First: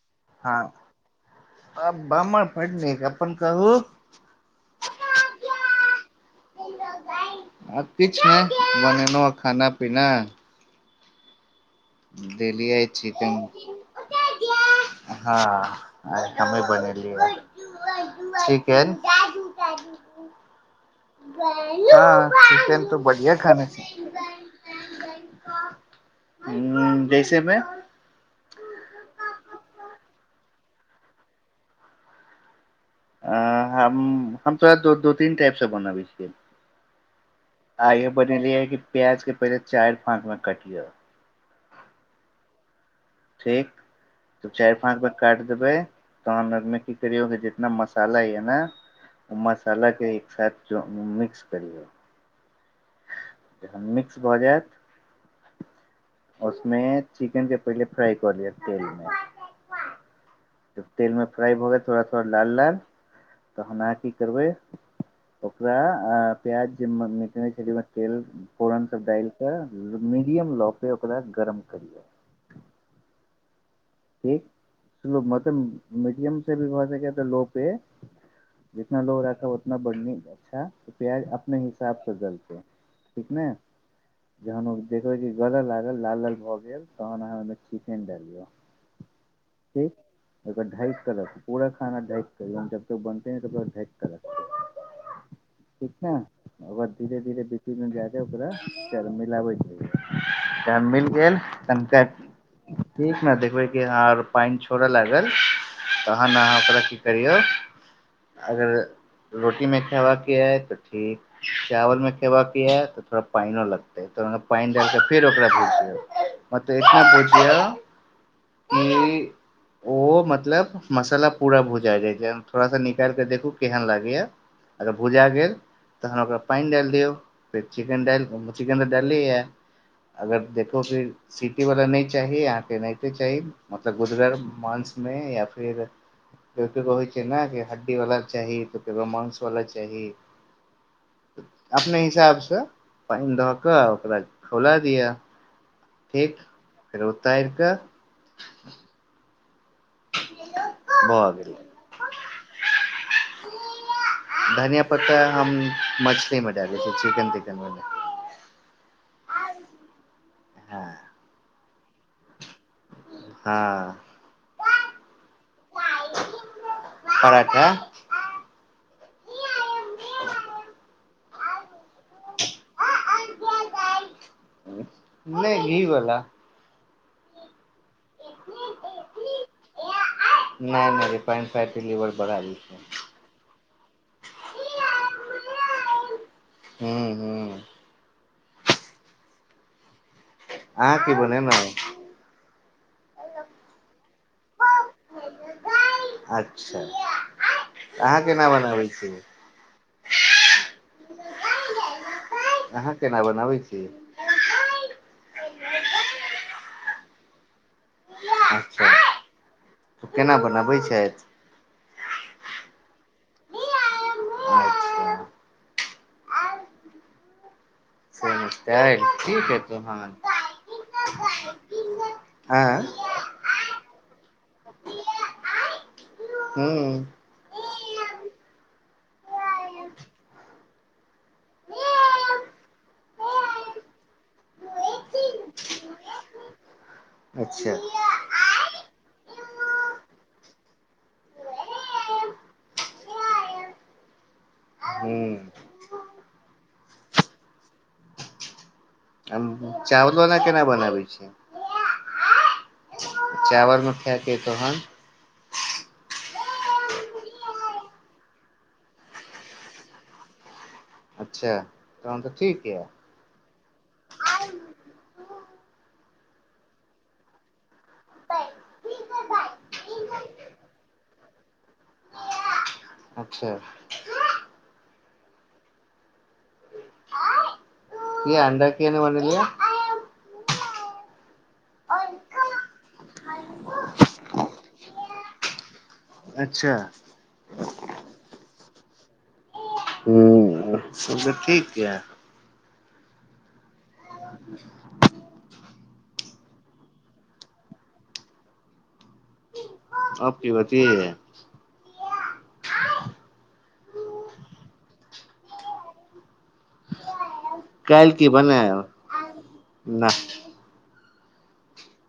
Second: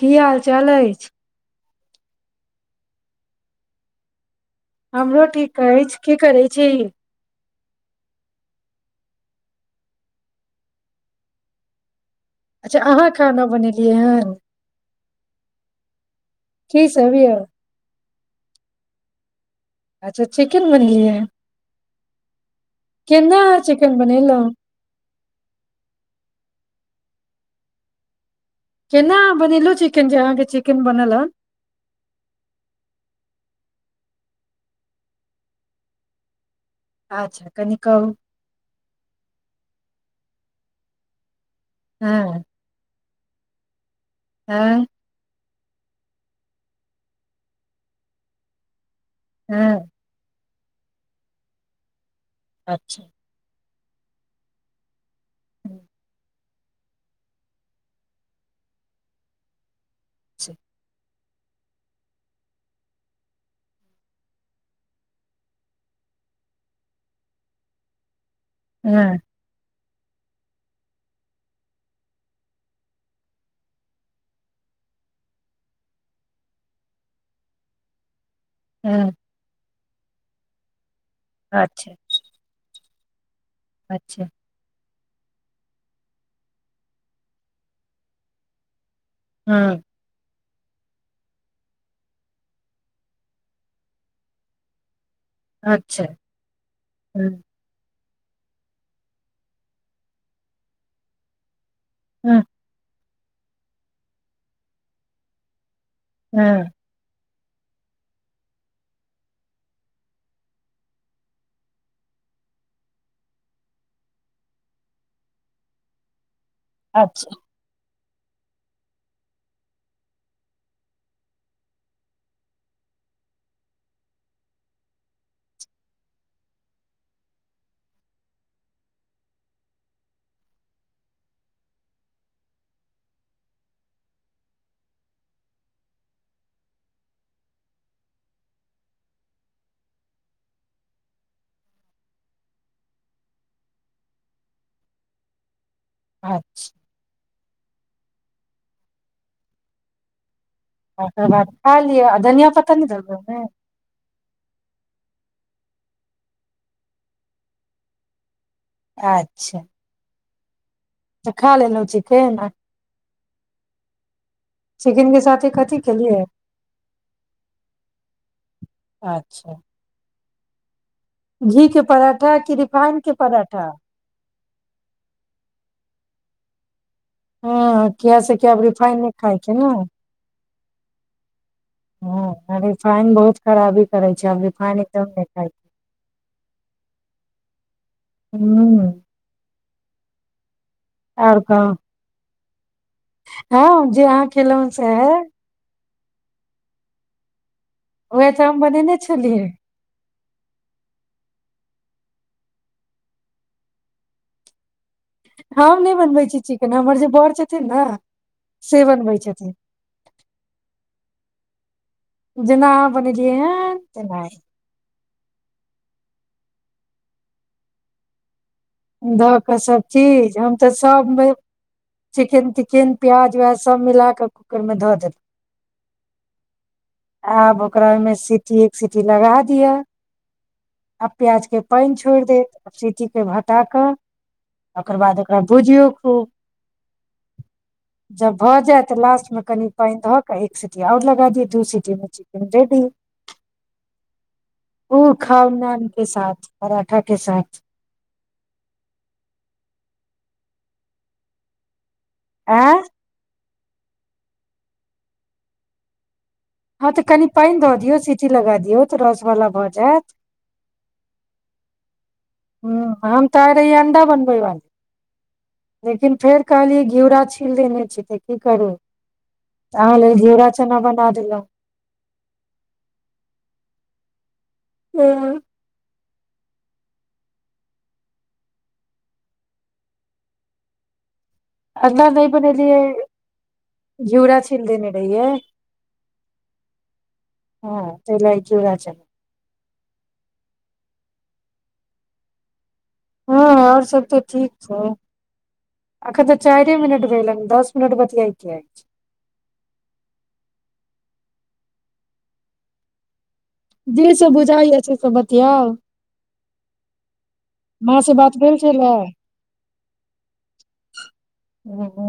की हाल चाल हँ अछि आ ब्म फडनेक अपनन कहू हमरो ठीक कहै की करै छी आ किछु नहि बनेलहु आ खाना पीना अच्छा देलियै अहाँ चिकन खाना बनेलियै हन हँ अ कमी की बनल सब यौ चिकेन अच्छा चिकेन बनेलियै हँ चिकेन तो बढ़िया केना अहाँ खाना छै चिकेन बनेलहुँ ह जैसेमे केना बनेलहुँ चिकेन जे अहाँके चिकेन बनल ह अ हम हम तो द तीन टाइपसँ बना बिस्कट अच्छा कनि आगे कहू बनेलिय ह कि प्याज के पहिले चाय फाँकमे कटि जा हँ ठीक त चारि हँ फाँक मे काट बै तह नदमे की करियौ जितना मसाला है ने उ्म हँ सालके एक साथ मिक्स कर ल अच्छा जखन मिक्स भऽ जायत अच्छा उसमे चिकन के पहिले फ्राई कर लिया तेल मे त तेलमे फ्राइ भऽ गेल थोड़ा थोड़ा लाल लाल तऽ हम अहाँ की करबै ओकरा प्याज जेट खेदमे तेल फोरन सब हँ डालििकऽ मीडियम लो परर ओकरा गर्म करिय एकठो मतलब मीडियम से भी भ लो पे जितना हँ लोग रहत ओत न बढ़नी अ्छा प्याज अपने अच्छा हिसाब से जलते ठीक ने अच्छा जहान देखो क गदल लागल लाल लाल भए गेल तहन अह ओ चिकेन द दियौ हँ रा ढक र पूरा खाना ढक जब त बनते त ढक रत अच्छा ठीक ने ओ बाद धीरे हँ धीरे बीची मे जा ओकरा सर मिलाबै छै तब मिल गेल संक हँ ठीक ने देखबै र पानि छोड़ऽ लागल तहन हँ अहाँ ओकरा की करियौ अगर रोटी मे खयबाका के है तऽ ठीक चावल मे खेबाके है तऽ थोड़ा पानिो लगतै त पानि डाल कऽ फेर ओकरा भेज दियौ मत एकष्ण अच्छा पूज्य कि ओ मतलब मसाला पूरा भुजा जाइ छै थोड़ा सा निकाल कऽ देखू केहन लागैए अगर भुजा गेल तहन ओकरा पानि डालि दियौ फेर चिकेन डालि चिकेन तऽ डालैया अगर देखू कि सीटीवला नहि चाही अहाँके एनाहिते चाही मतलब गुदरल मांस मे या फिर के केकरो होइ छै ने कि हड्डी वाला चाही त केकरो मास वाला चाही अपने हिसाबसँ पानि दह कऽ ओकरा खौला दिअ ठीक अच्छा फेर तयरके ओकर बाद गेलै खा लियअ आ धनिया पत्ता ने देलबमे धनिया पत्ता हम मछली मे डाले छ चिकन तिकन म अच्छा हँ त खा लेना उचिते ने हँ चिकनके साथे कथी केलियै पराठा अच्छा घी के पराठा कि रिफाइन के पराठा नहि घी बला हँ क से कि आब रिफाइन नहि खाायके ने नहि नहि स्पाइन फाइट के लीवर बढ़ा जेइ ह छै रिफाइन बहुत खराबी करै छै आब रूफानी तब नहि खाइ छै हू हू हू अह की बने ने कहु हँ जे अहाँ खेलहु से हे अच्छा अहाँ उएह केना तऽ हम बनाबै बनेने छी छलियै अहाँ केना बनाबै छीिय हम नहि बनबै छी चिकेन हमर जे बड़ छथिन ने से अच्छा बनबै छथिन तऽ केना बनबै छथि जेना बनेलियै ह अच्छा सेमेस्टर दऽ ठीक कऽ है तोहन सभचीज हम तऽ सभमे चिकेन आँ तिकेन प्याज उ्याज सभ मिला कऽ ओकरमे धऽ देतै हूँ आब ओकरा ओहिमे सी सीटी एक सीटी लगा दिअ आब प्याज के पानि छोड़ देत सीटी के भक पटा कऽ ओकर बाद ओकरा भुजियौ खूब अच्छा जब भऽ जायत लास्ट मे कनि पानि ध क एक सीटी आओर लगा दिय दू सीटी मे चिकेन रेडी ओ खाउ हूँ नान के साथ पराठा के साथ चावलना केना बनाबै छै आँ चावलमे खाकेऽ अय तोहन हँ तऽ कनि पानि धऽ दियौ सीटी लगा दियौ तऽ रसवला भऽ जायत अच्छा तहन तऽ ठीक ह यऽ आ तार ई अणडा बन लेकिन फेर कहलियै घिउरा छीिले नहि छी तऽ की करू अहाँ लेल घिउरा चना बना देलहु अच्छा ह क अन्द क नहि बनलियए अलना नहि बनेेली है घिराा छील देने रहहि है अच्छा जोरा चल ह सब तऽ ठीक य हँ आओर सब तऽ ठीक छैौ एखन तऽ चारिए मिनट भेलन दस मिनट बतियाके आ की बात है जे सब बुझाइय से सब बतियाौ कालल की बात बन भेल छलै न ओ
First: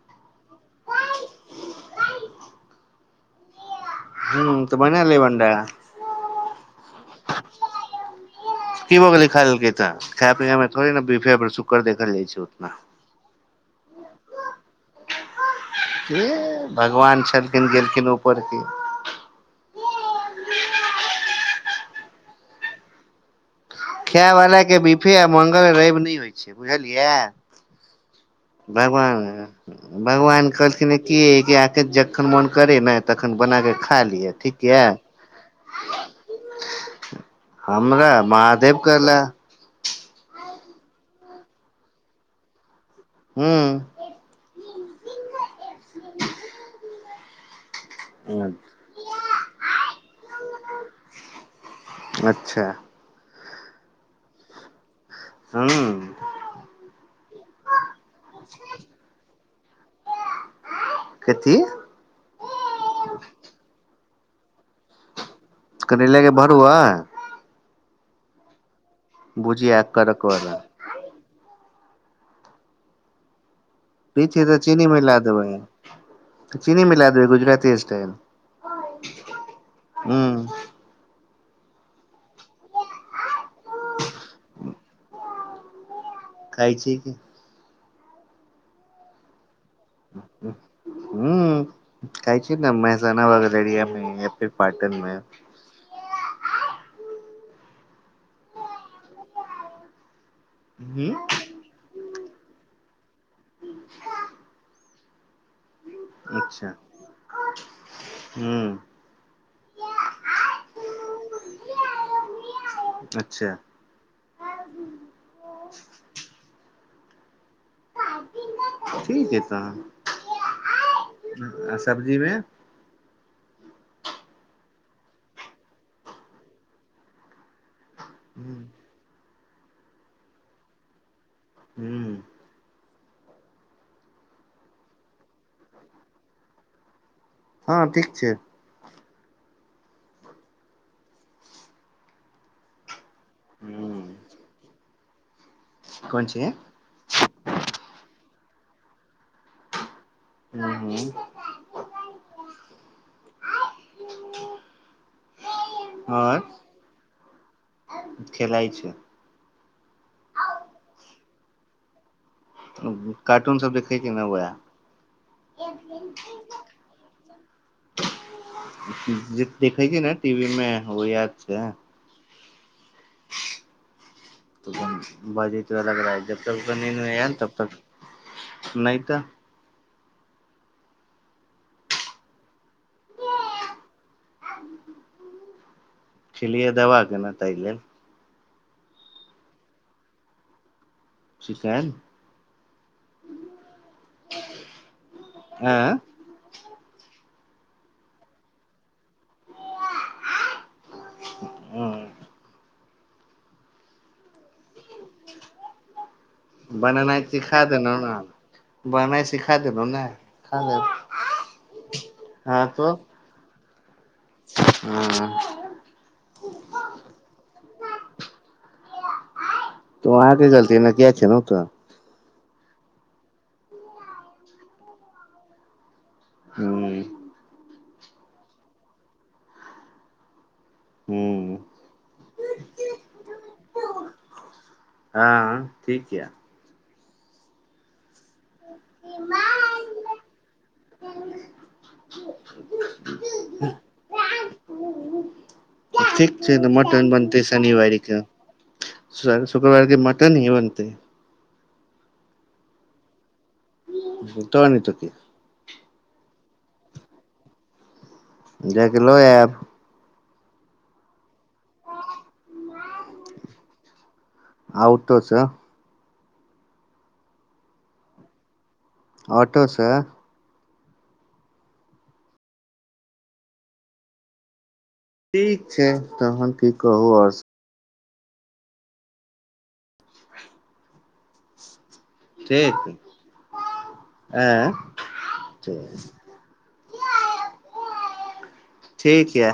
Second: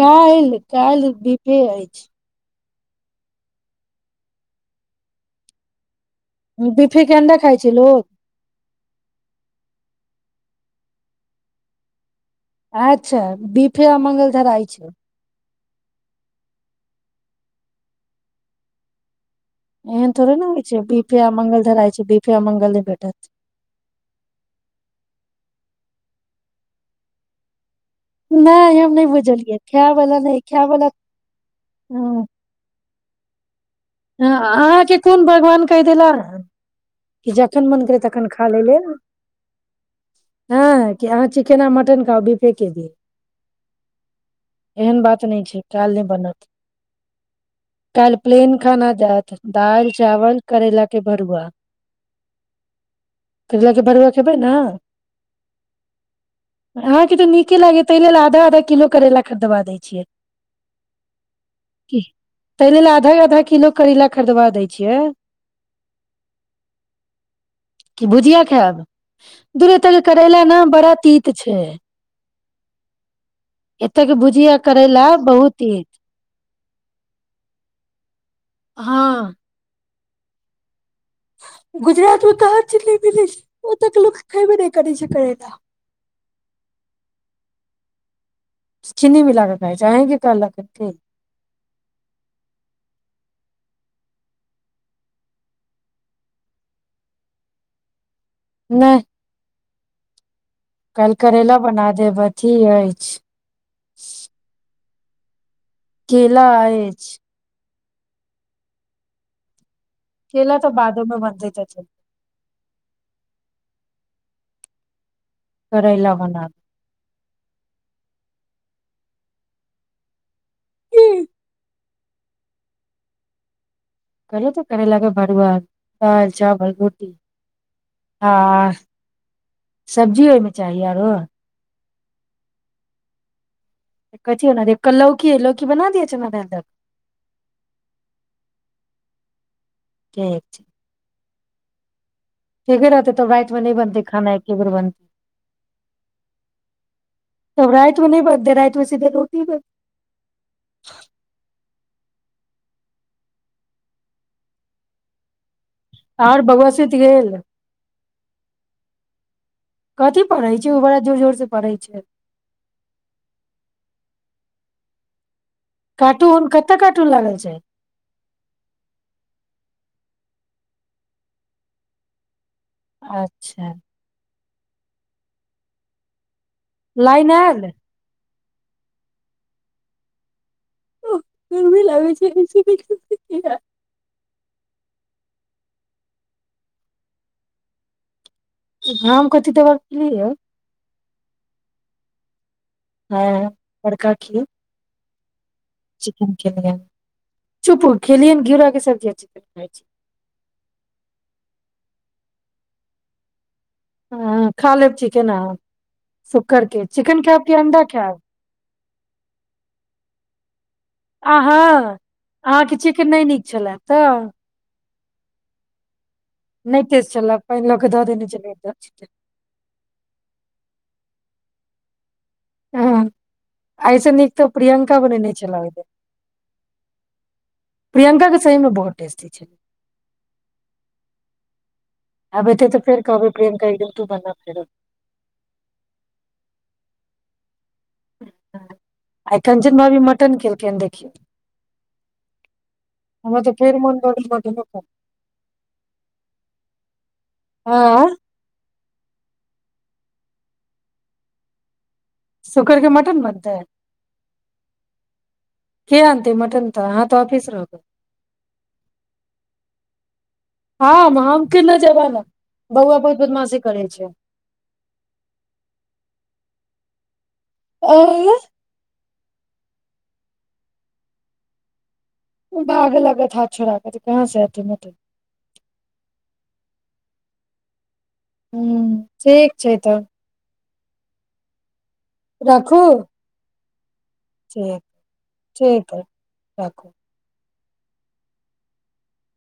काल्हि काल्हि दीपे अछि ह तऽ बन लेबनडा बिफी के अंडा खा छै लोकोग की हो गेलै खाकै तऽ खाय पिय मे थड़े ने सुड़ देखल जाइ छै उतना अच्छा दीप फेर मंगल धराइ छै ह भगवान छलखिन गेलखिन ऊपर क एहन थोड़े ने होइ छै बीफेा मंगल धराय छै बीफे मंगल नहि भेटत खाय वलााक के बिफे आ मंगल रवि नहि होइ छै बुझलियै नहि हम नहि भगवान बुझलियै खाय वाला नहि भगवान खाय वाला कहलखिन कि आके जखन मन करे ने तखन बना कऽा ह अहाँके कोन भगवान कहि देला हन कि जखन मन करै हमरा तखन खा लेल महादेव लेल कहला हँ चिकेन आ मटन खाउ बीफे के जी हू एहन बात नहि छै काल नहि बनत कल प्लेन जात द चावल करैला के भरुआ अच्छा करेला के भरुआ खेबै ने हूँ अहाँके तऽ नीके लागे ताहि लेल आधा आधा किलो करेला खरीदबा दै छियै कथी कि तै लेल आधा आधा करेला खरीदबा दै छियै करेलाक भरूवा कि भुजिया खैब दुरे तक कड़क करैला वाला न बड़ा तीत छै एतेक के पीछे भुजिया तऽ चीनी करैला मिला देबै बहुत हैत चीनी मिलाय देबै गुजराती स्टाइल हँ ह्म गुजरात मे कहाँ चिनी मिली ओतक लोक खयबे नहि करै छै करैला खाय छै की चीनी मिला कऽ कहै छै अहींके कहलक की ह कहै छै ने महिसाना वला रेडिया मे या फेर पाटनमे नहि हूं कल करेला बना देबन ठीक अछि केेला अछि ह्म केला तऽ बादोमे बनतै तऽ अच्छा करैला बना ठीक है तहन कहलौ आ सब्जीमे कहलियौ तऽ करैला के भरूआ आ दाल चावल रोटी हूं हँ सब्जी ओहिमे चाही आरो हू कथी बना दिय लौकी लौकी बना दिय छै ने दाल दऽ कऽ हँ ठीक छै ठीक छै ठीके रहतै तब राति में नहि बनते हूं खाना एके बेर बनत कोन छै तब राति मे नहि बनतै त रातमेै सीधे रोटी ब हू हू आओर और बोआ सुइत गेल खेलाइ छै कथी पढ़ै छै ओ बड़ा जोर जोर से परहै छै कार्टूनसभ देखैके न उएह कार्टून कते कार्टून लागल छै जे देखै छै न टीवी मे ओ याद छै अच्छा त बाज त लग [unintelligible] जब तक निंद नइ लाइन एल तब आयल तक नहि तऽ ओ गरमी लागै छै खिलियै दवा के न तै लेल हम कथि दबा क खेलियै यो चिकेन हँ बड़का खीर आँ चिकन खेलियै चुपू खेलियनि घिरा क सब्जी आ चिकेन खाइ छी ह ह खा लेब चिकन आहाँ शुकर के चिकेन खैब कि अंडा खैब बननाइ सिखा देलहुँ न आहँ हँ अहाँके तो चिकेन नहि नीक छलै तऽ ह नहि तस चल पहि लके दऽ देने चल त आहाँ क गलतीमे किया छै ने तऽ ह एहिसँ नीक तऽ प्रियंका बनेने छलै आहिदिन हुँ प्रियंका के सही मे बहुत टेस्टी छल हुँ आब एते तऽ फेर कहबै प्रियंका तू बना फेरो हँ ठीक य ह आ कञ्चन भाभी मटन केलखिन हन देखियौ हमरा तऽ फेर मोन भ मट ठीक छै तऽ मटन बनतै ह शुक्रवारके मटन ह बनतै सुकररके मटन बनतै त नइ तऽ की क आतै मटन तऽ हहाँ तऽऑफिस रहबै जय क ल एव हँम के न जब ने बौआ बदमाशी करै छै आउटो सेँ ओ ऑटोसँ भाग लागत हाथ छोरा के त कहाँ से एत ठीक छै तहन की कहू आओर ह ठीक छै तऽ ठीक राखू ठी आँ ठीक ह रखू ठीक यै